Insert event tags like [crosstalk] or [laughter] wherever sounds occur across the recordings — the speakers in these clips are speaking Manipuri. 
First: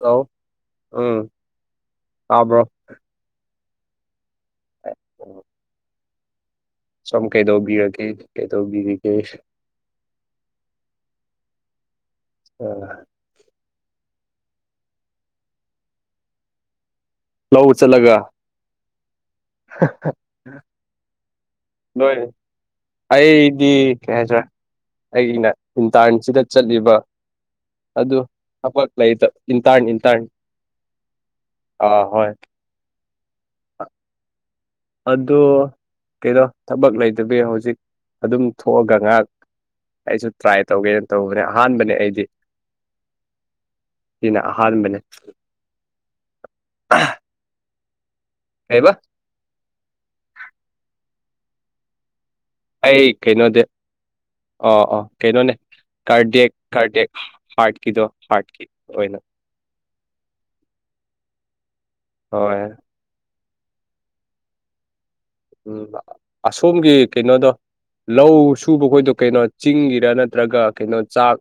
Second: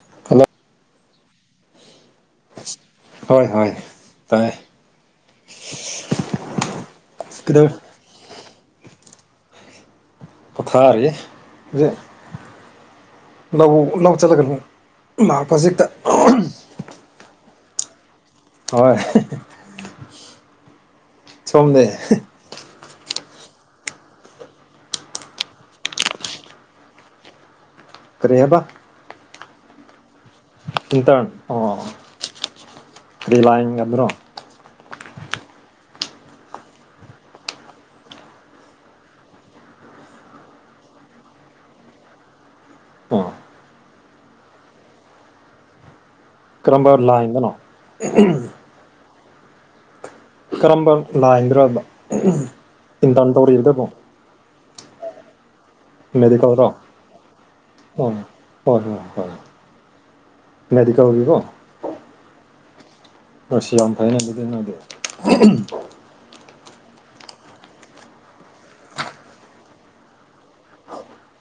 ꯍꯂꯣ ꯍꯜꯂꯣ ꯎꯝ ꯇꯥꯕ꯭ꯔꯣ ꯍꯣꯏ ꯍꯣꯏ ꯇꯥꯏ ꯇꯥꯏ ꯑ [inaudible] ꯁꯣꯝ ꯀꯩꯗꯧ ꯀꯩꯗꯧꯕꯤꯔꯒꯦ ꯀꯩꯗꯧꯕꯤꯔꯤꯒꯦ ꯄꯣꯊꯥꯔꯤ ꯑꯥ ꯂꯧ ꯂꯧ ꯆꯠꯂꯒꯅꯨ ꯃꯍꯥꯛ ꯐꯖꯤꯦꯛꯇ ꯂꯎ ꯆꯠꯂꯒ ꯍꯣꯏ ꯑ [inaudible] ꯁꯣꯝꯗꯦ ꯑꯩꯗꯤ ꯀꯩ ꯍꯥꯏꯇꯥꯔꯦ ꯑꯩꯅ ꯏꯟꯇꯥꯔꯟꯁꯤꯗ ꯆꯠꯂꯤꯕ ꯑꯗꯨ ꯀꯔꯤ ꯍꯥꯏꯕ ꯍꯥꯄꯛ ꯂꯩꯥꯏꯇ ꯏꯟꯇꯥꯥꯅ ꯏꯟꯇꯥꯥꯅ ꯏꯟꯇꯥꯥꯅ ꯑꯣ ꯂꯥꯏꯒꯗ꯭ꯔꯣ ꯑꯗꯣ ꯀꯩꯅꯣ ꯊꯕꯛ ꯂꯩꯇꯕꯤ ꯍꯧꯖꯤꯛ ꯑꯗꯨꯝ ꯊꯣꯛꯑꯒ ꯉꯥꯏꯍꯥꯛ ꯑꯩꯁꯨ ꯇ꯭ꯔꯥꯏ ꯇꯧꯒꯦꯅ ꯇꯧꯕꯅꯦ ꯑꯍꯥꯟꯕꯅꯦ ꯑꯩꯗꯤ ꯑꯣ ꯁꯤꯅꯥ ꯑꯍꯥꯟꯕ ꯅꯦ ꯀꯔꯝꯕ ꯂꯥꯏꯅꯗꯅꯣ ꯀꯩꯕ ꯀꯔꯝꯕ ꯂꯥꯏꯗ꯭ꯔꯕ ꯑꯩ ꯏꯟꯇꯟ ꯀꯩꯅꯣꯗꯤ ꯇꯧꯔꯤꯒꯗꯕꯣ ꯑꯣ ꯑꯣ ꯀꯩꯩꯅꯣꯅꯦ ꯀꯥꯔꯗꯦꯛ ꯑꯣ ꯀꯥꯔꯗꯦꯛ ꯄꯥꯔꯠꯀꯤꯗꯣ ꯍꯣꯏ ꯄꯥꯔꯠꯀꯤ ꯑꯣꯏꯅ ꯃꯦꯗꯤꯀꯥ ꯑꯣꯏꯒꯤꯀꯣ ꯍꯣꯏ ꯁꯤ ꯌꯥꯝꯝ ꯐꯥꯏ ꯅꯪꯗꯗ ꯅꯪꯗꯦ ꯎꯝ ꯑꯁꯣꯝꯒꯤ ꯀꯩꯅꯣꯗꯣ ꯂꯧ ꯁꯨꯕꯈꯣꯏꯗꯣ ꯀꯩꯅꯣ ꯆꯤꯡꯒꯤꯔꯥ ꯅꯠꯇ꯭ꯔꯒ ꯀꯩꯅꯣ ꯆꯥꯛ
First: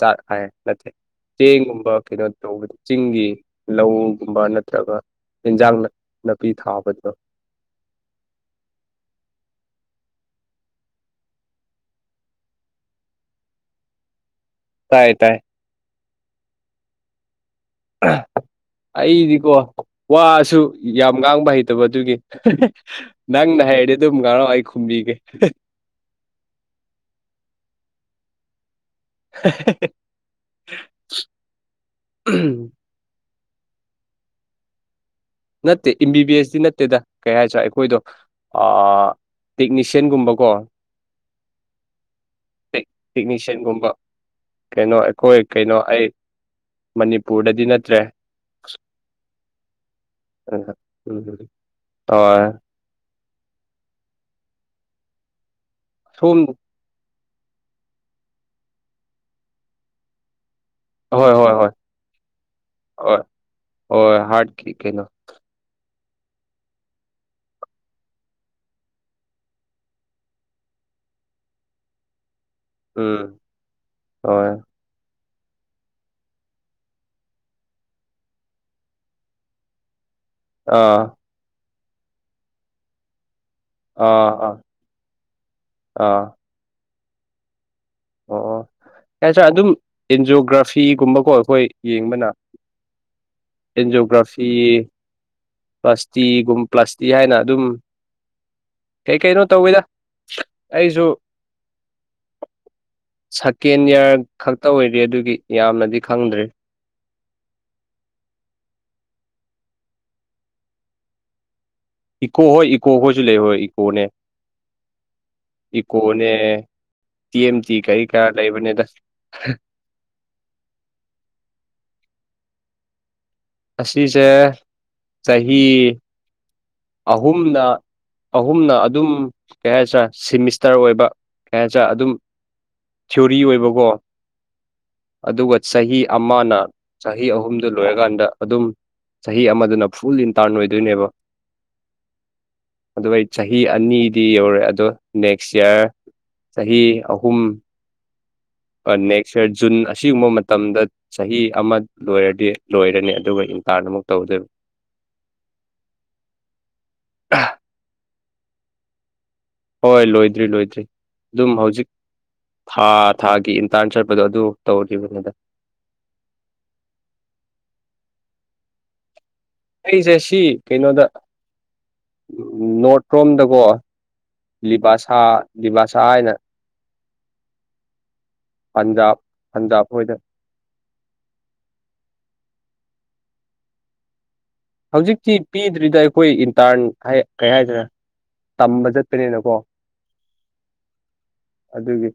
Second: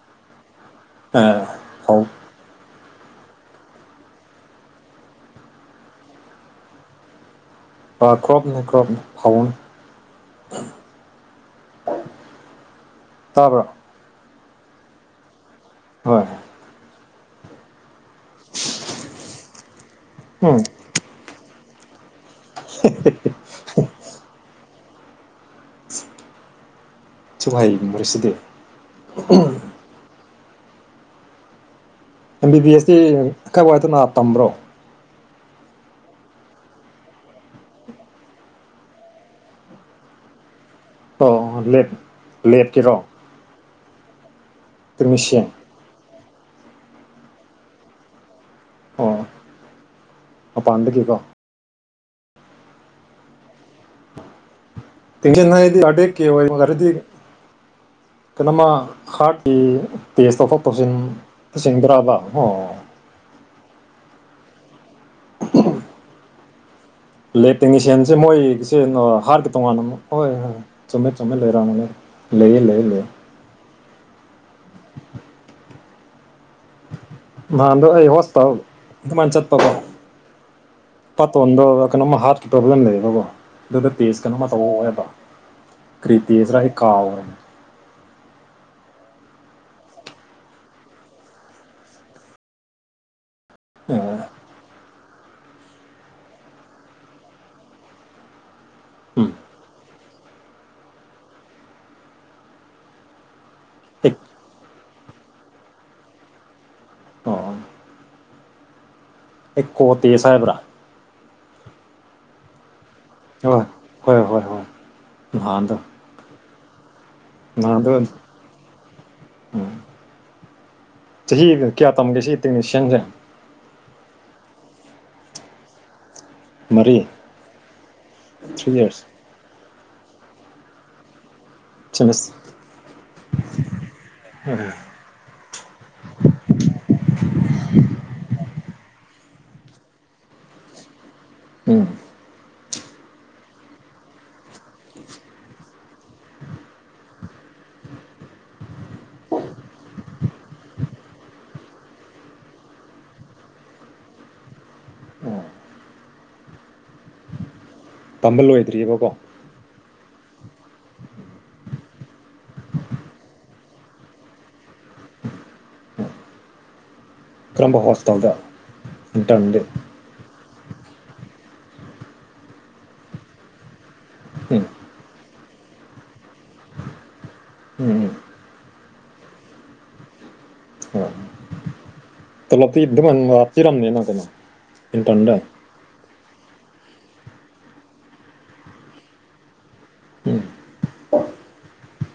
ꯆꯥꯛ ꯍꯥꯏ ꯅꯠꯇ꯭ꯔꯦ ꯑꯦ ꯆꯦꯡꯒꯨꯝꯕ ꯐꯧ ꯀꯩꯅꯣ ꯇꯧꯕꯗ ꯆꯤꯡꯒꯤ ꯂꯧꯒꯨꯝꯕ ꯅꯠꯇ꯭ꯔꯒ ꯏꯟꯖꯥꯡ ꯅꯥꯄꯤ ꯊꯥꯕꯗꯨꯗꯣ ꯀ꯭ꯔꯣꯞꯅꯦ ꯀ꯭ꯔꯣꯞ ꯐꯥꯎꯅꯤ [unintelligible] ꯇꯥꯕ꯭ꯔꯣ ꯇꯥꯏ ꯇꯥꯏ ꯍꯣꯏ ꯑꯩꯗꯤꯀꯣ ꯎꯝ ꯋꯥꯁꯨ ꯌꯥꯝ ꯉꯥꯡꯕ ꯍꯩꯇꯕ ꯑꯗꯨꯒꯤ ꯅꯪꯅ ꯍꯩꯔꯗꯤ ꯑꯗꯨꯝ ꯉꯥꯡꯉꯣ ꯑꯩ ꯈꯨꯝꯕꯤꯒꯦ ꯑꯁꯨꯛ ꯍꯩꯔꯤꯁꯤꯗꯤ [inaudible] [unintelligible] ꯑꯦꯝ ꯕꯤ ꯕꯤ ꯑꯦꯁꯇꯤ ꯀꯥꯏ ꯋꯥꯏꯗꯅ ꯇꯝꯕ꯭ꯔꯣ ꯅꯠꯇꯦ ꯑꯦꯝ ꯕꯤ ꯕꯤ ꯑꯦꯁꯇꯤ ꯅꯠꯇꯦꯗ ꯀꯩ ꯍꯨꯑꯗꯣꯏꯅꯣ ꯑꯥ ꯑꯥ ꯇꯦꯛꯅꯤꯁꯤꯌꯥꯟꯒꯨꯝꯕꯀꯣ ꯑꯣ ꯂꯦꯞꯀꯦꯔꯣ ꯇꯦꯛꯅꯤꯁꯤꯌꯥꯟꯒꯨꯝꯕ ꯀꯩꯅꯣ ꯑꯩꯈꯣꯏ ꯀꯩꯅꯣ ꯑꯩ ꯃꯅꯤꯄꯨꯔꯗꯗꯤ ꯅꯠꯇ꯭ꯔꯦ ꯑꯣ ꯃꯄꯥꯟꯗꯒꯤꯀꯣ [unintelligible] [unintelligible] ꯗꯤ ꯑꯇꯦꯛꯀꯤ ꯁꯣꯝ ꯈꯔꯗꯤ [unintelligible] ꯀꯩꯅ ꯃꯥ ꯍꯥꯁꯇꯣ ꯐ [unintelligible] ꯇꯟ ꯍꯣꯏ ꯍꯣꯏ ꯍꯣꯏ ꯇꯁꯤꯟꯕ꯭ꯔꯕ ꯑꯣ ꯀ ꯀꯩꯅꯣ ꯎ ꯏꯂꯦꯛꯇꯦꯛꯅꯤꯁꯤꯌꯥꯟꯁꯦ ꯃꯣꯏꯒꯤꯁꯦ ꯍꯥꯔꯠ ꯇꯣꯉꯥꯟ ꯑꯃ ꯍꯣꯏ ꯍꯣꯏ ꯆꯨꯝꯃꯦꯠ ꯆꯨꯝꯃꯦꯠ ꯂꯩꯔꯛꯑꯃꯅꯤ ꯂꯩ ꯂꯩ ꯂꯩ ꯎꯝ ꯍꯣꯏ ꯅꯥꯟꯗ ꯑꯩ ꯍꯣꯁ ꯇ ꯑꯗꯨꯃꯅ ꯆꯠꯄꯕ ꯑꯥ ꯄꯠꯇꯗ ꯀꯩꯅꯣꯝꯃ ꯍꯥꯔꯠꯀꯤ ꯄ꯭ꯔꯣꯕ꯭ꯂꯦꯝ ꯂꯩꯌꯦꯕꯀꯣ ꯑꯗꯨꯗ ꯑꯥ ꯇꯦꯖ ꯑꯥ ꯀꯩꯅꯣꯝꯃ ꯑꯥ ꯇꯧꯔꯛꯑꯣꯏ ꯍꯥꯏꯕ ꯀꯔꯤ ꯑꯣ ꯇꯦꯁ ꯎꯀꯥꯎꯟ ꯑꯣ ꯌꯥ ꯁꯥ ꯑꯗꯨꯝ ꯑꯦꯟꯖꯤꯣꯒ꯭ꯔꯥꯐꯤꯒꯨꯝꯕꯀꯣ ꯑꯩꯈꯣꯏ ꯌꯦꯡꯕꯅ ꯑꯦꯟꯖꯤꯣꯒ꯭ꯔꯥꯐꯤ ꯄ꯭ꯂꯥꯁꯇꯤꯒꯨꯝ ꯄ꯭ꯂꯥꯁꯇꯤ ꯍꯥꯏꯅ ꯑꯗꯨꯝ ꯀꯩ ꯎꯝ ꯀꯩꯅꯣ ꯇꯧꯋꯤꯗ ꯑꯩꯁꯨ ꯁꯀꯦꯟ ꯑꯦꯛ ꯌꯥꯌꯥꯔ ꯈꯛꯇ ꯑꯣꯏꯔꯦ ꯑꯗꯨꯒꯤ ꯌꯥꯝꯅꯗꯤ ꯈꯪꯗ꯭ꯔꯦ ꯏꯣꯠꯇꯁꯦꯕ꯭ꯔꯥ ꯏꯀꯣ ꯍꯣꯏ ꯏꯀꯣ ꯍꯣꯏꯁꯨ ꯂꯩꯍꯣꯏ ꯍꯣꯏ ꯏꯀꯣꯅꯦ ꯍꯣꯏ ꯍꯣꯏ ꯍꯣꯏ ꯅꯍꯥꯟꯗꯣ ꯏꯀꯣꯅꯦ ꯇꯤꯦꯝ ꯇ ꯅꯍꯥꯟꯗꯣ ꯀꯔꯤ ꯀ ꯂꯩꯥꯏꯕꯅꯤ ꯍ ꯎꯝ ꯀꯌꯥ ꯇꯝꯒꯦꯁꯤꯍꯤ ꯇꯁꯟꯁꯦ ꯑꯁꯤꯁꯦ ꯆꯍꯤ ꯃꯔꯤ ꯑꯍꯨꯝꯅ ꯊ꯭ꯔꯤ ꯑꯍꯨꯝꯅ ꯌꯔꯁ ꯑꯗꯨꯝ ꯀꯩ ꯍꯥꯏꯁꯤꯔꯥ ꯁꯤꯦꯃꯤꯁꯇꯔ ꯑꯣꯏꯕ ꯀ ꯑꯗꯨꯝ ꯁꯦꯃꯤꯁ ꯊꯤꯑꯣꯣꯔꯤ ꯑꯣꯏꯕꯀꯣ ꯑꯗꯨꯒ ꯆꯍꯤ ꯑꯃꯅ ꯆꯍꯤ ꯑꯍꯨꯝꯗꯨ ꯂꯣꯏꯔꯀꯥꯟꯗ ꯑꯗꯨꯝ ꯆꯍꯤ ꯑꯃꯗꯨꯅ ꯐꯨꯜ ꯏꯟꯇꯥꯔꯟ ꯑꯣꯏꯗꯣꯏꯅꯦꯕ ꯎꯝ ꯑꯗꯨꯒ ꯑꯩ ꯆꯍꯤ ꯑꯅꯤꯗꯤ ꯌꯧꯔꯦ ꯑꯗꯣ ꯅꯦꯛꯁ ꯏꯌꯥꯔ ꯆꯍꯤ ꯑꯍꯨꯝ ꯅꯦꯛꯁ ꯏꯔ ꯖꯨꯟ ꯑꯁꯤꯒꯨꯝꯕ ꯃꯇꯝꯗ ꯆꯍꯤ ꯑꯃ ꯂꯣꯏꯔꯗꯤ ꯂꯣꯏꯔꯅꯤ ꯑꯗꯨꯒ ꯇꯥꯅ ꯑꯃꯨꯛ ꯇꯧꯗꯦꯕ ꯑꯣ ꯇꯝꯕ ꯂꯣꯏꯗ꯭ꯔꯤꯑꯕꯀꯣ ꯍꯣꯏ ꯂꯣꯏꯗ꯭ꯔꯤ ꯂꯣꯏꯗ꯭ꯔꯤ ꯑꯗꯨꯝ ꯍꯧꯖꯤꯛ ꯊꯥ ꯊꯥꯒꯤ ꯏꯟꯇꯥꯟ ꯆꯠꯄꯗꯣ ꯑꯗꯨ ꯇꯧꯔꯤꯕꯅꯤꯗ ꯀꯔꯝꯕ ꯍꯣꯁꯄꯤꯇꯥꯜꯗ ꯑꯩꯁꯦ ꯁꯤ ꯀꯩꯅꯣꯗ ꯅꯣꯔꯠ ꯔꯣꯝꯗꯀꯣ ꯎꯝ ꯂꯤꯚꯥꯁꯥ ꯂꯤꯕꯥꯥꯁꯥ ꯍꯥꯏꯅ ꯎꯝ ꯎꯝ ꯑꯟꯗꯞ ꯑꯟꯗꯞ ꯑꯣꯏꯅ ꯆꯂꯣ ꯏ ꯋꯥꯔꯝꯃꯦꯅꯥ ꯀꯅ ꯍꯧꯖꯤꯛꯇꯤ ꯄꯤꯗ꯭ꯔꯤꯗ ꯑꯩꯈꯣꯏ ꯇꯔꯟ ꯀꯩ ꯍꯥꯏꯗꯅ ꯇꯝꯕ ꯆꯠꯄꯅꯤꯅꯀꯣ ꯎꯝ ꯑꯗꯨꯒꯤ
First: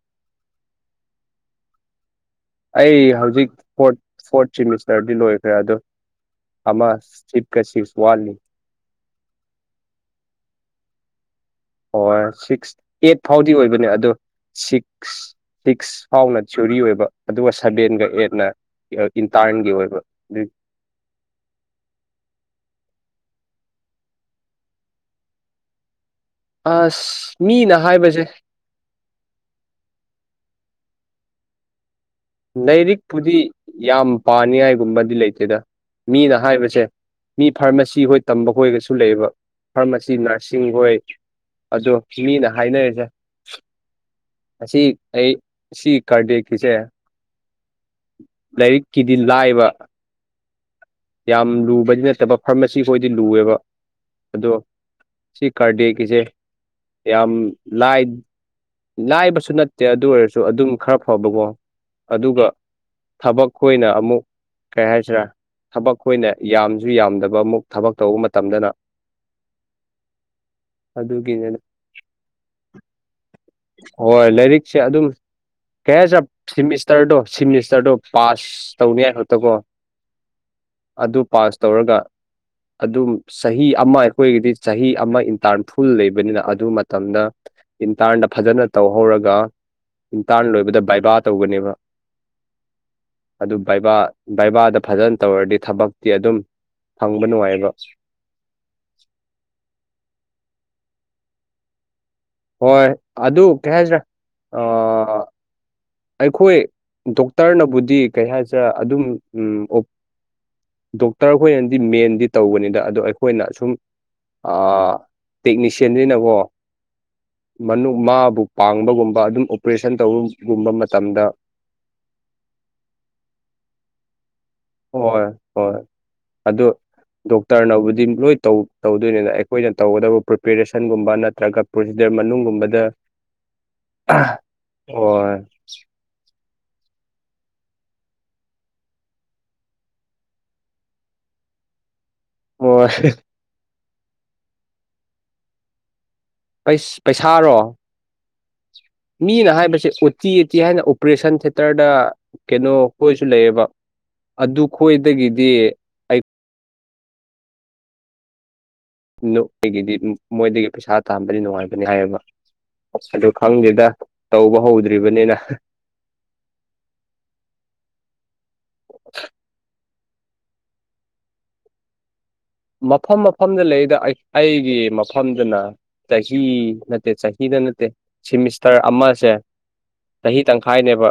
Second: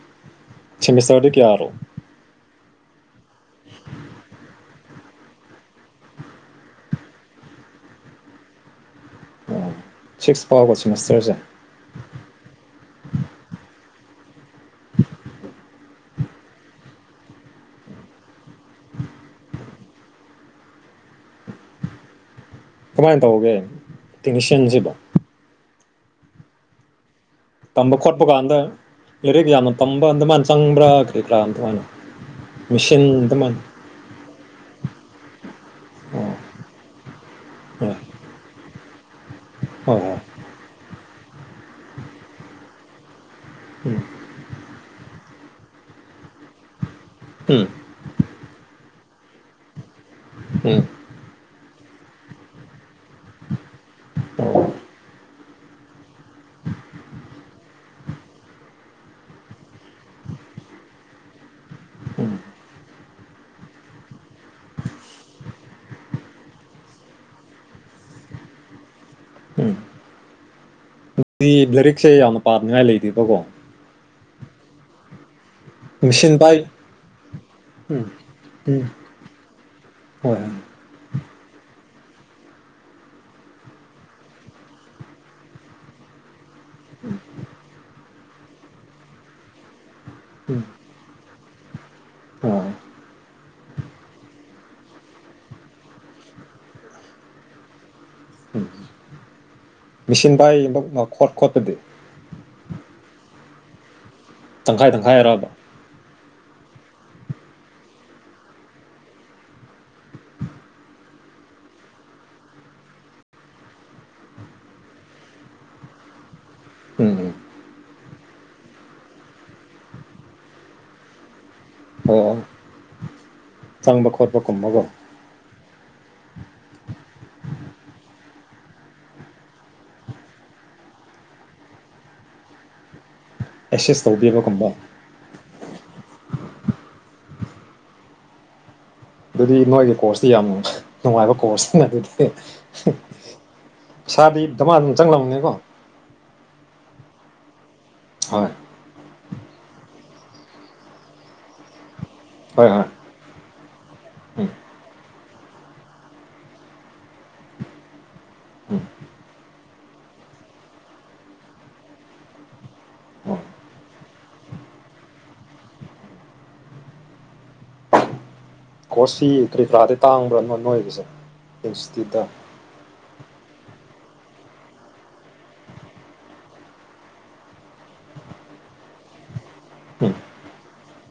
ꯆꯃꯤꯁꯔꯗ ꯀꯌꯥꯔꯣ ꯑꯩ ꯍꯧꯖꯤꯛ ꯐꯣꯔ ꯐꯣꯔꯠ ꯁꯤꯦꯃꯤꯁꯇꯔꯗꯤ ꯂꯣꯏꯈ꯭ꯔꯦ ꯑꯗ ꯑꯃ ꯆꯤꯞ ꯀꯁꯤꯞꯁ ꯋꯥꯜꯅꯤ ꯑꯣ ꯁꯤꯛꯁ ꯐꯥꯎꯕ ꯁꯤꯦꯃꯤꯁꯇꯔꯁꯦ ꯑꯦꯠ ꯐꯥꯎꯗꯤ ꯑꯣꯏꯕꯅꯦ ꯑꯗꯣ ꯁꯤꯛꯁ ꯁꯤꯛꯁ ꯐꯥꯎꯅ ꯊꯤꯌꯔꯤ ꯑꯣꯏꯕ ꯑꯗꯨꯒ ꯁꯚꯦꯟꯒ ꯑꯦꯠꯅ ꯏꯟꯇꯟꯒꯤ ꯑꯣꯏꯕ ꯑꯗꯨ ꯀꯃꯥꯏꯅ ꯇꯧꯒꯦ ꯇꯦꯛꯅꯤꯁꯤꯟꯁꯤꯕ ꯑꯁ ꯃꯤꯅ ꯇꯝꯕ ꯍꯥꯏꯕꯁꯦ ꯈꯣꯠꯄ ꯀꯥꯟꯗ ꯂꯥꯏꯔꯤꯛ ꯌꯥꯝꯅ ꯇꯝꯕ ꯑꯗꯨ ꯑꯗꯨꯃꯥꯏꯅ ꯆꯪꯕ꯭ꯔꯥ ꯀꯔꯤ ꯀꯔꯥ ꯑꯗꯨꯃꯥꯏꯅ ꯃꯦꯆꯤꯟ ꯂꯥꯏꯔꯤꯛꯄꯨꯗꯤ ꯑꯗꯨꯃꯥꯏꯅ ꯌꯥꯝ ꯄꯥꯅꯤꯡꯉꯥꯏꯒꯨꯝꯕꯗꯤ ꯂꯩꯇꯦꯗ ꯑꯣ ꯃꯤꯅ ꯍꯥꯏꯕꯁꯦ ꯃꯤ ꯐꯥꯔꯃꯥꯁꯤ ꯍꯣꯏ ꯇꯝꯕ ꯍꯣꯏꯒꯁꯨ ꯂꯩꯌꯦꯕ ꯍꯣꯏ ꯐꯥꯔꯃꯥꯁꯤ ꯍꯣꯏ ꯅꯔꯁꯤꯡ ꯍꯣꯏ ꯑꯗꯣ ꯐꯤꯅꯤꯅ ꯍꯥꯏꯅꯔꯤꯁꯦ ꯎꯝ ꯑꯁꯤ ꯑꯩ ꯁꯤ ꯀꯔꯗꯦ ꯀꯁꯦ ꯂꯥꯏꯔꯤꯛꯀꯤꯗꯤ ꯂꯥꯏꯕ ꯎꯝ ꯌꯥꯝ ꯂꯨꯕꯗꯤ ꯅꯠꯇꯕ ꯐꯥꯔꯃꯥꯁꯤ ꯑꯩꯈꯣꯏꯗꯤ ꯂꯨꯑꯦꯕ ꯎꯝ ꯑꯗꯣ ꯑꯣ ꯁꯤ ꯀꯥꯔꯗꯦꯒꯤꯁꯦ ꯌꯥꯝ ꯂꯥꯏ ꯂꯥꯏꯕꯁꯨ ꯅꯠꯇꯦ ꯑꯗꯨ ꯑꯣꯏꯔꯁꯨ ꯑꯗꯨꯝ ꯈꯔ ꯐꯕꯀꯣ ꯎꯝ ꯑꯗꯨꯒ ꯊꯕꯛ ꯑꯣꯏꯅ ꯑꯃꯨꯛ ꯀꯩ ꯍꯥꯏꯁꯤꯔꯥ ꯊꯕꯛ ꯑꯩꯈꯣꯏꯅ ꯌꯥꯝꯁꯨ ꯌꯥꯝꯗꯕ ꯑꯃꯨꯛ ꯊꯕꯛ ꯇꯧꯕ ꯃꯇꯝꯗꯅ ꯎꯝ ꯑꯗꯨꯒꯤꯅꯦꯗ ꯂꯥꯏꯔꯤꯛꯁꯦ ꯌꯥꯝꯅ ꯄꯥꯝꯅꯤꯡꯉꯥꯏ ꯂꯩꯇꯕꯀꯣ ꯍꯣꯏ ꯂꯥꯏꯔꯤꯛꯁꯦ ꯑꯗꯨꯝ ꯀꯌꯥ ꯆ ꯃꯦꯆꯤꯟ ꯄꯥꯏ ꯁꯤꯃꯤꯁꯇꯔꯗꯣ ꯁꯤꯃꯤꯁꯇꯔꯗꯣ ꯎꯝ ꯄꯥꯁ ꯎꯝ ꯇꯧꯅꯤ ꯍꯥꯏ ꯈꯛꯇꯀꯣ ꯍꯣꯏ ꯍꯣꯏ ꯑꯗꯨ ꯄꯥꯁ ꯇꯧꯔꯒ ꯑꯗꯨꯝ ꯆꯍꯤ ꯑꯃ ꯑꯩꯈꯣꯏꯒꯤꯗꯤ ꯆꯍꯤ ꯑꯃ ꯏꯟꯇꯥꯔꯟ ꯐꯨꯜ ꯂꯩꯕꯅꯤꯅ ꯑꯗꯨ ꯃꯇꯝꯗ ꯏ ꯊꯥꯗꯄ ꯐꯖꯅ ꯇꯧꯍꯧꯔꯒ ꯏꯟꯇꯥꯟ ꯎꯝ ꯂꯣꯏꯕꯗ ꯕꯥꯏꯕꯥ ꯇꯧꯒꯅꯦꯕ ꯑꯣ ꯎꯝ ꯑꯗꯨ ꯕꯩꯕꯥꯗ ꯐꯖꯅ ꯇꯧꯔꯗꯤ ꯊꯕꯛꯇꯤ ꯑꯗꯨꯝ ꯐꯪꯕ ꯅꯨꯡꯉꯥꯏꯕ ꯃꯦꯆꯤꯟ ꯏ ꯈꯣꯠ ꯈꯣꯠꯇꯗꯤ ꯍꯣꯏ ꯑꯗꯨ ꯀꯩ ꯍꯥꯏꯁꯤ꯭ꯔꯥ ꯇꯪꯈꯥꯏ ꯇꯪꯈꯥꯏ ꯍꯥꯏꯔꯥꯎꯕ ꯑꯩꯈꯣꯏ ꯗꯣꯛꯇꯔꯅꯕꯨꯗꯤ ꯀꯩ ꯍꯥꯏꯁꯦ ꯑꯗꯨꯝ ꯗꯣꯛꯇꯔ ꯑꯩꯈꯣꯏꯅꯗꯤ ꯃꯦꯟꯗꯤ ꯇꯧꯕꯅꯤꯗ ꯑꯗꯣ ꯑꯩꯈꯣꯏꯅ ꯑ ꯁꯨꯝ ꯇꯦꯛꯅꯤꯁꯤꯌꯥꯟꯁꯤꯅꯀꯣ ꯎꯝ ꯎꯝ ꯃꯥꯕꯨ ꯄꯥꯡꯕꯒꯨꯝꯕ ꯑꯗꯨꯝ ꯑꯣꯄꯔꯦꯁꯟ ꯇꯧꯕꯒꯨꯝꯕ ꯇꯝꯗ ꯑꯣ ꯆꯪꯕ ꯈꯣꯠꯄ ꯀꯨꯝꯕꯒꯣ ꯍꯣꯏꯣꯏ ꯑꯗꯨꯣ ꯗꯣꯛꯇꯔꯅꯕꯨꯗꯤ ꯂꯣꯏ ꯇꯧꯗꯣꯏꯅꯤꯅ ꯑꯩꯈꯣꯏꯅ ꯇꯧꯒꯗꯕ ꯄ꯭ꯔꯤꯄꯦꯔꯦꯁꯟꯒꯨꯝꯕ ꯅꯠꯇ꯭ꯔꯒ ꯄ꯭ꯔꯣꯁꯤꯗ ꯃꯅꯨꯡꯒꯨꯝꯕꯗ ꯑꯦꯁꯦꯁ ꯇꯧꯕꯤꯕꯒꯨꯝꯕꯣ [unintelligible] ꯑꯗꯨꯗꯤ ꯅꯣꯏꯒꯤ ꯀꯣꯔꯁꯇꯤ ꯌꯥꯝ ꯅꯨꯡꯉꯥꯏꯕ ꯀꯣꯔꯁꯅꯤꯅ ꯑꯗꯨꯗꯤ ꯍꯣꯏ ꯄꯩꯁꯥꯗꯤ ꯃꯥ ꯑꯗꯨꯝ ꯆꯪꯂꯝꯕꯅꯦꯀꯣ ꯄꯩꯁꯥꯔꯣ ꯍꯣꯏ ꯃꯤꯅ ꯍꯥꯏꯕꯁꯦ ꯎꯇꯤ ꯎꯇꯤ ꯍꯥꯏꯅ ꯑꯣꯄꯔꯦꯁꯟ ꯊꯦꯇꯔꯗ ꯍꯣꯏ ꯀꯩꯅꯣ ꯍꯣꯏ ꯀꯣꯏ ꯂꯩꯕ ꯎꯝ ꯑꯗꯨ ꯈꯣꯏꯗꯒꯤꯗꯤ ꯎꯝ ꯅꯣꯏꯒꯤꯗꯤ ꯃꯣꯏꯗꯒꯤ ꯄꯩꯁꯥ ꯇꯥꯝꯕꯗꯤ ꯅꯨꯡꯉꯥꯏꯕꯅꯤ ꯍꯥꯏꯌꯦꯕ ꯑ ꯑꯗꯨ ꯎꯝ ꯈꯪꯗꯦꯗ ꯇꯧꯕ ꯍꯧꯗ꯭ꯔꯤꯕꯅꯤꯅ [unintelligible] ꯀꯣꯔꯣꯁꯁꯤ ꯀꯔꯤ ꯀꯔꯥꯗꯤ ꯇꯥꯡꯕ꯭ꯔꯅꯣ ꯅꯣꯏꯒꯤꯁꯦ ꯏꯟꯁꯇꯤꯇ꯭ꯌꯨꯠꯇ ꯃꯐꯝ ꯃꯐꯝꯗ ꯂꯩꯔꯤꯗ ꯑꯩꯒꯤ ꯃꯐꯝꯗꯨꯅ ꯆꯍꯤ ꯅꯠꯇꯦ ꯆꯍꯤꯗ ꯅꯠꯇꯦ ꯁꯤꯃꯤꯁꯇꯔ ꯑꯃꯁꯦ ꯎꯝ ꯆꯍꯤ ꯇꯪꯈꯥꯏꯅꯦꯕ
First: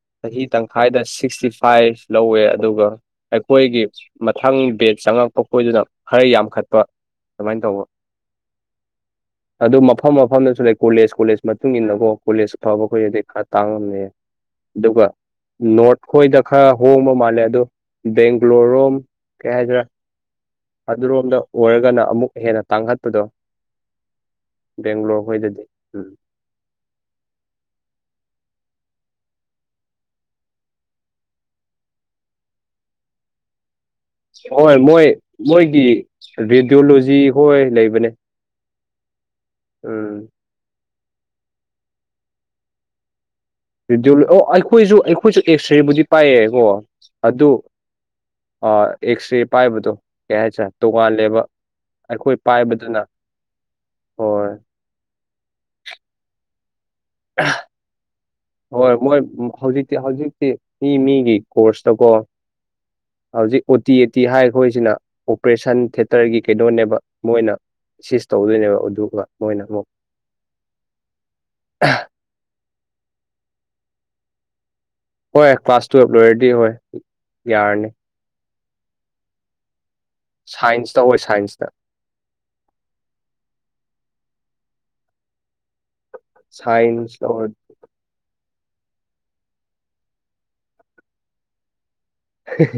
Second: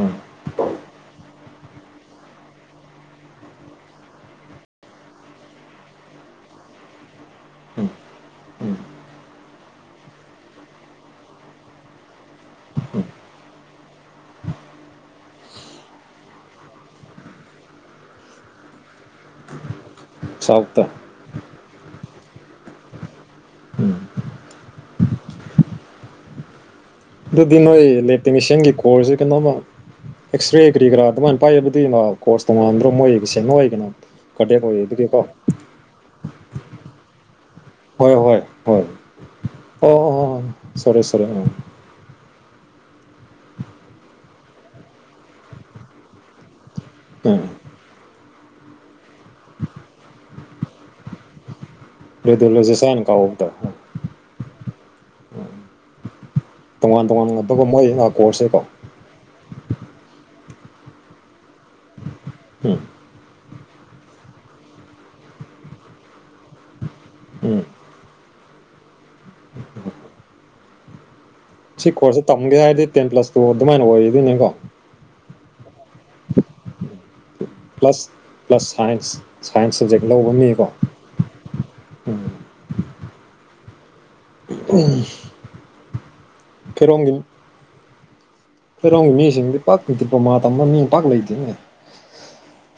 ꯎꯝ ꯆꯍꯤ ꯇꯪꯈꯥꯏꯗ ꯁꯤꯛꯁꯇꯤ ꯐꯥꯏꯚ ꯂꯧꯋꯦ ꯑꯗꯨꯒ ꯑꯩꯈꯣꯏꯒꯤ ꯃꯊꯪ ꯕꯦꯗ ꯆꯪꯉꯛꯄ ꯀꯗꯨꯅ ꯈꯔ ꯌꯥꯝꯈꯠꯄ ꯑꯗꯨꯃꯥꯏꯅ ꯇꯧꯕ ꯎ ꯑꯗꯨ ꯃꯐꯝ ꯃꯐꯝꯗꯁꯨ ꯂꯩ ꯀꯣꯂꯦꯖ ꯀꯣꯂꯦꯖ ꯃꯇꯨꯡ ꯏꯟꯅꯀꯣ ꯀꯣꯂꯦꯖ ꯐꯕ ꯑꯩꯈꯣꯏꯗꯗꯤ ꯈꯔ ꯇꯥꯡꯉꯝꯃꯦꯌꯦ ꯑꯗꯨꯒꯗꯨ ꯅꯣꯔꯠ ꯈꯣꯏꯗ ꯈꯔ ꯍꯣꯡꯕ ꯃꯥꯜꯂꯦ ꯑꯗꯨ ꯕꯦꯡꯒ꯭ꯂꯣꯔꯣꯝ ꯀꯩ ꯍꯥꯏꯗ꯭ꯔꯥ ꯁꯥꯎꯠꯇ ꯑꯗꯨꯔꯣꯝꯗ ꯑꯣꯏꯔꯒꯅ ꯑꯃꯨꯛ ꯍꯦꯟꯅ ꯇꯥꯡꯈꯠꯄꯗꯣ ꯎꯝ ꯕꯦꯡꯒ꯭ꯂꯣꯔ ꯍꯗꯗꯤ ꯎꯝ ꯑꯗꯨꯗꯤ ꯅꯣꯏ ꯏꯂꯦꯛꯇꯤꯅꯤꯁꯤꯌꯥꯟꯒꯤ ꯀꯣꯔꯁꯁꯦ ꯀꯩꯅꯣꯝꯃ ꯑꯦꯛꯁꯔꯦ ꯀꯔꯤ ꯀꯔꯥ ꯑꯗꯨꯃꯥꯏꯅ ꯄꯥꯏꯕꯗꯨꯃꯣ ꯀꯣꯔꯁ ꯇꯣꯡꯉꯥꯟꯗ꯭ꯔꯣ ꯃꯣꯏꯒꯤꯁꯦ ꯃꯣꯏꯒꯤꯅꯣ ꯍꯣꯏ ꯃꯣꯏ ꯃꯣꯏꯒꯤ ꯔꯦꯗꯤꯌꯑꯣꯂꯣꯖꯤ ꯍꯣꯏ ꯍꯣꯏ ꯂꯩꯕꯅꯦ ꯍꯣꯏ ꯍꯣꯏ ꯎꯝ ꯁꯦ ꯁꯦ ꯑ ꯔꯗꯤꯜ ꯑꯣ ꯑꯩꯈꯣꯏꯁꯨ ꯑꯩꯈꯣꯏꯁꯨ ꯑꯦꯛꯁ ꯔꯦꯕꯨꯗꯤ ꯄꯥꯏꯌꯦꯀꯣ ꯎꯝ ꯑꯗꯨ ꯑ ꯑꯦꯛꯁ ꯔꯦ ꯄꯥꯏꯕꯗꯣ ꯀꯩ ꯍꯥꯏꯁꯦ ꯇꯣꯉꯜꯂꯦꯕ ꯑꯩꯈꯣꯏ ꯔꯦꯗꯤꯑꯣꯂꯣꯖꯤꯁ ꯄꯥꯏꯕꯗꯅ ꯍꯥꯏꯅ ꯀꯧꯕꯗꯣ ꯍꯣꯏ ꯇꯣꯉꯥꯟ ꯇꯣꯉꯥꯟꯕ ꯑꯗꯨꯒ ꯃꯣꯏ ꯀꯣꯔꯁꯁꯦꯀꯣ ꯍꯣꯏ ꯃꯣꯏ ꯍꯧꯖꯤꯛꯇꯤ ꯍꯧꯖꯤꯛꯇꯤ ꯃꯤ ꯃꯤꯒꯤ ꯀꯣꯔꯁꯇꯀꯣ ꯎꯝ ꯍꯧꯖꯤꯛ ꯑꯣ ꯇꯤ ꯑꯦ ꯇꯤ ꯍꯥꯏ ꯑꯩꯈꯣꯏꯁꯤꯅ ꯑꯣꯄꯔꯦꯁꯟ ꯊꯦꯇꯔꯒꯤ ꯀꯩꯗꯣꯅꯦꯕ ꯃꯣꯏꯅ ꯎꯝ ꯁꯤꯁ ꯇꯧꯗꯣꯏꯅꯦꯕ ꯑꯗꯨꯒ ꯃꯣꯏꯅ ꯑꯃꯨꯛ ꯁꯤ ꯀꯣꯔꯁꯁꯦ ꯇꯝꯒꯦ ꯍꯥꯏꯔꯗꯤ ꯇꯦꯟ ꯄ꯭ꯂꯁ ꯇꯨ ꯑꯗꯨꯃꯥꯏꯅ ꯑꯣꯏꯗꯣꯏꯅꯦꯀꯣ ꯍꯣꯏ ꯀ꯭ꯂꯥꯁ ꯇꯨꯋꯞ ꯂꯣꯏꯔꯦꯗꯤ ꯍꯣꯏ ꯌꯥꯔꯅꯤ plus plus science science subject ꯂꯧꯕ ꯃꯤꯀꯣ ꯁꯥꯏꯟꯁꯇ ꯍꯣꯏ ꯁꯥꯏꯟꯁꯇ ꯎꯝ ꯁꯥꯏꯟꯁ ꯂꯔ ꯊꯣꯏꯔꯣꯡꯒꯤ ꯃꯤꯁꯤꯡꯗꯤ ꯄꯥꯛꯇ꯭ꯔꯤꯄꯃꯥ ꯇꯝꯕ ꯃꯤ ꯄꯥꯛ ꯂꯩꯇꯦꯅꯦ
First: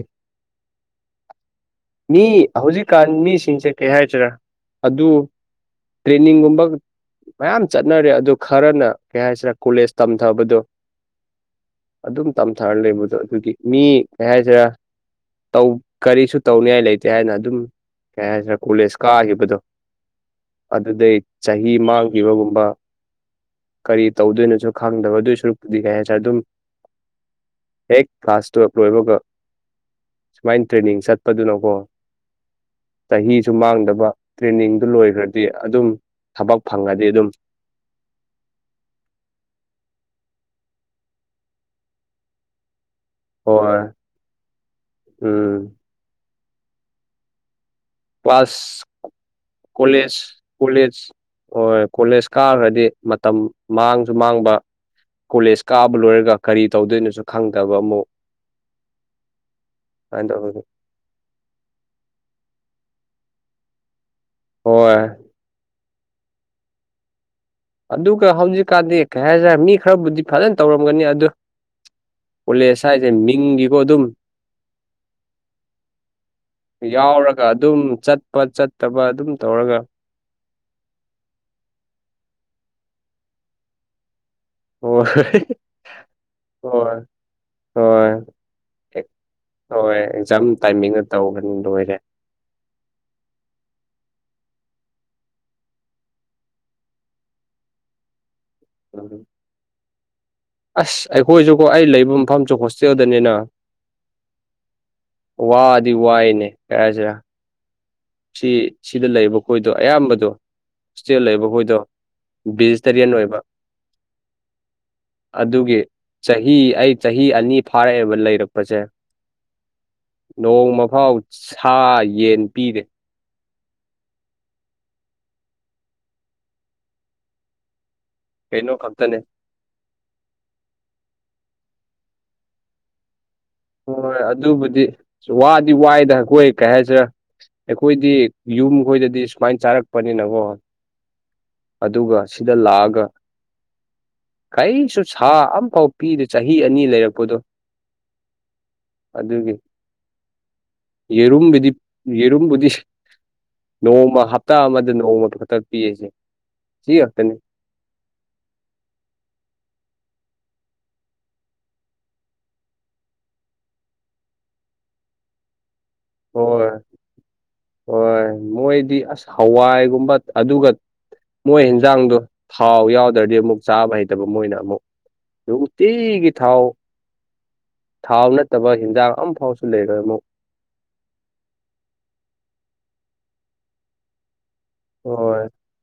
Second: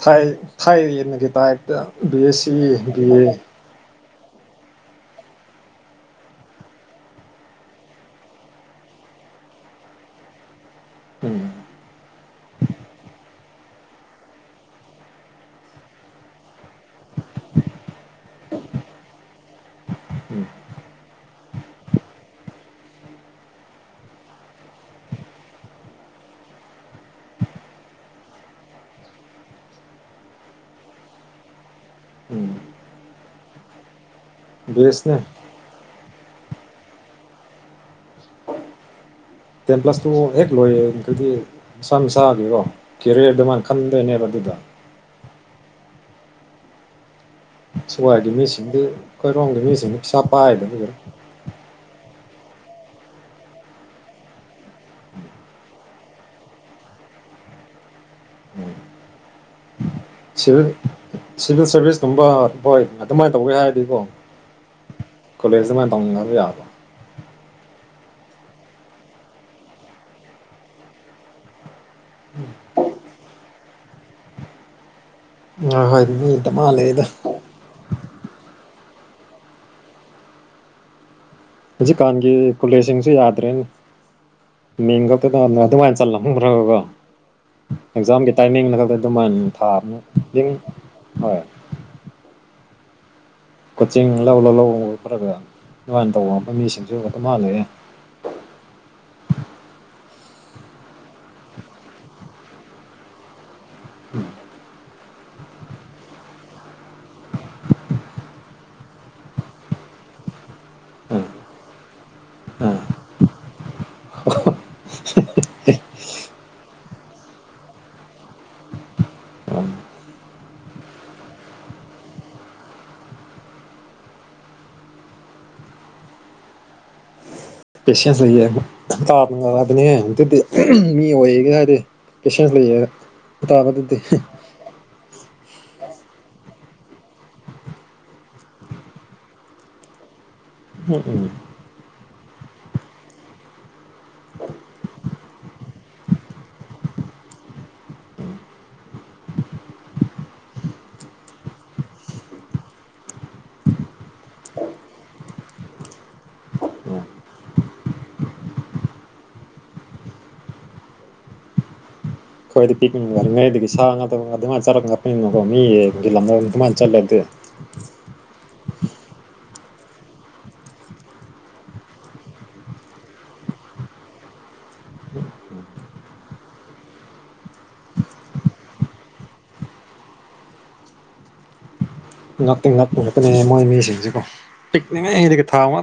ꯊꯥꯏ ꯊꯥꯏꯅꯒꯤ ꯇꯥꯏ ꯃꯤ ꯍꯧꯖꯤꯛꯀꯥꯟ ꯃꯤꯁꯤꯡꯁꯦ ꯀꯩ ꯍꯥꯏꯗꯔꯥ ꯑꯗꯨ ꯇ꯭ꯔꯦꯅꯤꯡꯒꯨꯝꯕ ꯃꯌꯥꯝ ꯆꯠꯅꯔꯦ ꯑꯗꯨ ꯈꯔꯅ ꯀꯩ ꯍꯥꯏꯁꯤꯔꯥ ꯀꯣꯂꯦꯖ ꯇꯝꯊꯕꯗꯣ ꯎꯝ ꯑꯗꯨꯝ ꯇꯝꯊꯥꯔ ꯂꯩꯕꯗꯣ ꯑꯗꯨꯒꯤ ꯃꯤ ꯀꯩ ꯍꯥꯏꯁꯤꯔꯥ ꯇꯧ ꯀꯔꯤꯁꯨ ꯇꯧꯅꯤꯉꯥꯏ ꯂꯩꯇꯦ ꯍꯥꯏꯅ ꯑꯗꯨꯝ ꯀꯩ ꯍꯥꯏꯗ꯭ꯔꯦ ꯀꯣꯂꯦꯖ ꯀꯥꯈꯤꯕꯗꯣ ꯎꯝ ꯑꯗꯨꯗꯩ ꯆꯍꯤ ꯃꯥꯡꯈꯤꯕꯒꯨꯝꯕ ꯀꯔꯤ ꯇꯧꯗꯣꯏꯅꯣꯁꯨ ꯈꯪꯗꯕ ꯑꯗꯨ ꯁꯔꯨꯗꯤꯒꯦ ꯍꯥꯏꯁꯔꯦ ꯑꯗꯨꯝ ꯍꯦꯛ ꯀ꯭ꯂꯥꯁ ꯇꯨꯌꯦꯜꯞ ꯂꯣꯏꯕꯒ ꯁꯨꯃꯥꯏꯅ ꯇ꯭ꯔꯦꯅꯤꯡ ꯆꯠ ꯆꯗꯨꯅꯀꯣ ꯎꯝ ꯆꯍꯤꯁꯨ ꯃꯥꯡꯗꯕ ꯕꯤ ꯇ꯭ꯔꯦꯟꯅꯤꯡꯗꯨ ꯑꯦꯁꯅꯦ ꯂꯣꯏꯈ꯭ꯔꯗꯤ ꯑꯗꯨꯝ ꯊꯕꯛ ꯐꯪꯉꯗꯤ ꯑꯗꯨꯝ ꯇꯦꯟ ꯄ꯭ꯂꯁꯇꯨ ꯍꯦꯛ ꯂꯣꯏꯌꯦꯦ ꯑꯗꯨꯈꯗꯤ ꯁꯁ꯭ꯋꯥꯏ ꯃꯁꯥꯑꯒꯀꯣ ꯀꯦꯔꯤꯌꯔꯗꯨꯃꯥꯟ ꯍꯣꯏ ꯈꯟꯗꯣꯏꯅꯦꯕ ꯑꯗꯨꯗ ꯎꯝ ꯁꯋꯥꯏꯒꯤ ꯃꯤꯁꯤꯡꯗꯤ ꯀ꯭ꯂꯥꯁ ꯑꯩꯈꯣꯏꯔꯣꯝꯒꯤ ꯃꯤꯁꯤꯡꯗꯤ ꯀꯣꯂꯦꯖ ꯄꯩꯁꯥ ꯀ ꯄꯥꯏꯗꯕꯒꯤꯔ ꯀꯣꯂꯦꯖ ꯍ ꯀꯣꯂꯦꯖ ꯀꯥꯈ꯭ꯔꯗꯤ ꯃꯇꯝ ꯃꯥꯡꯁꯨ ꯃꯥꯡꯕ ꯀꯣꯂꯦꯖ ꯀꯥꯕ ꯂꯣꯏꯔꯒ ꯀꯔꯤ ꯇꯧꯗꯣꯏꯅꯣꯁꯨ ꯈꯪꯗꯕ ꯑꯃꯨꯛ [inaudible] ꯁꯨꯃꯥꯏꯅ ꯇꯧꯔꯒ ꯁꯤꯚꯤꯜ ꯁꯤꯚꯤꯜ ꯁꯥꯔꯚꯤꯁꯀꯨꯝꯕ ꯍꯣꯏ ꯑꯗꯨꯃꯥꯏꯅ ꯇꯧꯒꯦ ꯍꯥꯏꯔꯗꯤꯀꯣ ꯍꯣꯏ ꯀꯣꯂꯦꯖ ꯃ ꯇꯎꯒ ꯌꯥꯒ ꯑꯗꯨꯒ ꯍꯧꯖꯤꯛꯀꯥꯟꯗꯤ ꯀꯩ ꯍꯥꯏꯇꯥꯔꯦ ꯃꯤ ꯈꯔꯕꯨꯗꯤ ꯐꯖꯅ ꯇꯧꯔꯝꯒꯅꯤ ꯑꯗꯨ ꯄꯨꯂꯦꯁꯥꯏꯁꯦ ꯃꯤꯡꯒꯤꯀꯣ ꯑꯗꯨꯝ ꯍꯣꯏ ꯃꯤ ꯗꯃꯥ ꯂꯩꯗ ꯌꯥꯎꯔꯒ ꯑꯗꯨꯝ ꯆꯠꯄ ꯆꯠꯇꯕ ꯑꯗꯨꯝ ꯇꯧꯔꯒ ꯍꯧꯖꯤꯛꯀꯥꯟꯒꯤ ꯀꯨꯂꯦꯁꯤꯡꯁꯨ ꯌꯥꯗ꯭ꯔꯦꯅꯦ ꯍꯣꯏ ꯃꯤꯡꯒꯣ ꯀꯩꯗ ꯑꯗꯨꯃꯥꯏꯅ ꯆꯜꯂꯝꯈ꯭ꯔꯒꯒꯣ ꯍꯣꯏ ꯍꯣꯏ ꯑꯦꯛꯖꯥꯝꯒꯤ ꯇꯥꯏꯃꯤꯡꯅ ꯈꯛꯇ ꯑꯗꯨꯃꯟ ꯍꯣꯏ ꯊꯥꯕ ꯑꯦꯛꯖꯥꯝ ꯇꯥꯏꯃꯤꯡꯗ ꯍꯣꯏ ꯇꯧꯈ꯭ꯔꯅꯤ ꯂꯣꯏꯔꯦ ꯀꯣꯆꯤꯡ ꯂꯧ ꯂꯧ ꯂꯧ ꯈꯔ ꯑꯗꯨꯃꯥꯏꯅ ꯇꯧꯕ ꯃꯤꯁꯤꯡꯁꯨ ꯑꯗꯨꯝ ꯃꯥꯜꯂꯑꯦ ꯎ ꯎ ꯑꯁ ꯑꯩꯈꯣꯏꯁꯨꯀꯣ ꯑꯩ ꯂꯩꯕ ꯃꯐꯝꯁꯨ ꯍꯣꯁꯇꯦꯜꯗꯅꯤꯅ ꯎꯝ ꯋꯥꯗꯤ ꯋꯥꯏꯅꯦ ꯀꯥꯏꯁꯤꯔ ꯁꯤ ꯁꯤꯗ ꯂꯩꯕ ꯈꯣꯏꯗꯣ ꯑꯌꯥꯝꯕꯗꯣ ꯍꯣꯁꯇꯦꯜ ꯎꯝ ꯂꯩꯕꯈꯣꯏꯗꯣ ꯚꯦꯖꯤꯇꯔꯤꯌꯟ ꯑꯣꯏꯕ [inaudible] ꯑꯗꯨꯒꯤ ꯆꯍꯤ ꯑꯩ ꯆꯍꯤ ꯑꯅꯤ ꯐꯥꯔꯛꯑꯦꯕ ꯂꯩꯔꯛꯄꯁꯦ ꯎꯝ ꯅꯣꯡꯃꯐꯥꯎ ꯁꯥ ꯌꯦꯟ ꯄꯤꯔꯦ ꯄꯦꯁꯦꯟꯁ ꯂꯩ ꯀꯩꯅꯣ ꯈꯛꯇꯅꯦ ꯊꯥꯞ ꯃꯒꯔꯗꯅꯦ ꯃꯤ ꯑꯣꯏꯌꯦꯒꯦ ꯍꯥꯏꯗꯤ ꯄꯦꯁꯦꯟꯁ ꯂꯩꯌꯦ ꯇꯥꯕꯗꯨꯗꯤ ꯍꯣꯏꯣꯏ ꯑꯗꯨꯕꯨꯗꯤ ꯋꯥꯗꯤ ꯋꯥꯏꯗꯈꯣꯏ ꯀꯩ ꯍꯥꯏꯁꯤꯔꯥ ꯑꯩꯈꯣꯏꯗꯤ ꯌꯨꯝ ꯈꯣꯏꯗꯗꯤ ꯁꯨꯃꯥꯏꯅ ꯆꯥꯔꯛꯄꯅꯤꯅꯀꯣ ꯎꯝ ꯎꯝ ꯑꯗꯨꯒ ꯁꯤꯗ ꯂꯥꯛꯑꯒ ꯀꯔꯤꯁꯨ ꯁꯥ ꯑꯝꯐꯥꯎ ꯄꯤꯗꯦ ꯆꯍꯤ ꯑꯅꯤ ꯂꯩꯔꯛꯄꯗꯣ ꯑꯗꯨꯒꯤ ꯌꯦꯔꯨꯝꯕꯗꯤ ꯌꯦꯔꯨꯝꯕꯗꯤ ꯅꯣꯡꯃ ꯍꯞꯇꯥ ꯑꯃꯗ ꯅꯣꯡꯃꯗ ꯈꯛꯇ ꯄꯤꯁꯦ ꯁꯤ ꯍꯥꯞꯇꯅꯤ [inaudible] ꯀꯈꯣꯏꯗꯤ ꯄꯤꯅꯤ ꯁꯥ ꯆꯣ ꯃꯤ ꯂꯝ ꯍꯣꯏ ꯃꯅ ꯆꯠꯂꯦ ꯑꯗꯨ ꯍꯣꯏ ꯃꯣꯏꯗꯤ ꯑꯁ ꯍꯋꯥꯏꯒꯨꯝꯕ ꯑꯗꯨꯒ ꯃꯣꯏ ꯍꯟꯖꯥꯡꯗꯣ ꯊꯥꯎ ꯌꯥꯎꯗ꯭ꯔꯗꯤ ꯑꯃꯨꯛ ꯆꯥꯕ ꯍꯩꯇꯕ ꯃꯣꯏꯅ ꯑꯃꯨꯛ ꯎꯇꯩꯒꯤ ꯊꯥꯎꯑꯣ ꯊꯥꯎ ꯅꯠꯇꯕ ꯍꯤꯟꯖꯥꯡ ꯑꯃꯐꯥꯎꯁꯨ ꯂꯩꯈꯦ ꯑꯃꯨꯛ ꯉꯥꯛꯇꯦ ꯉꯥꯛꯦ ꯉꯥꯛꯇꯅꯦ ꯃꯣꯏ ꯃꯤꯁꯤꯡꯁꯤꯀꯣ ꯄꯤ ꯍꯣꯏ ꯊꯥꯎ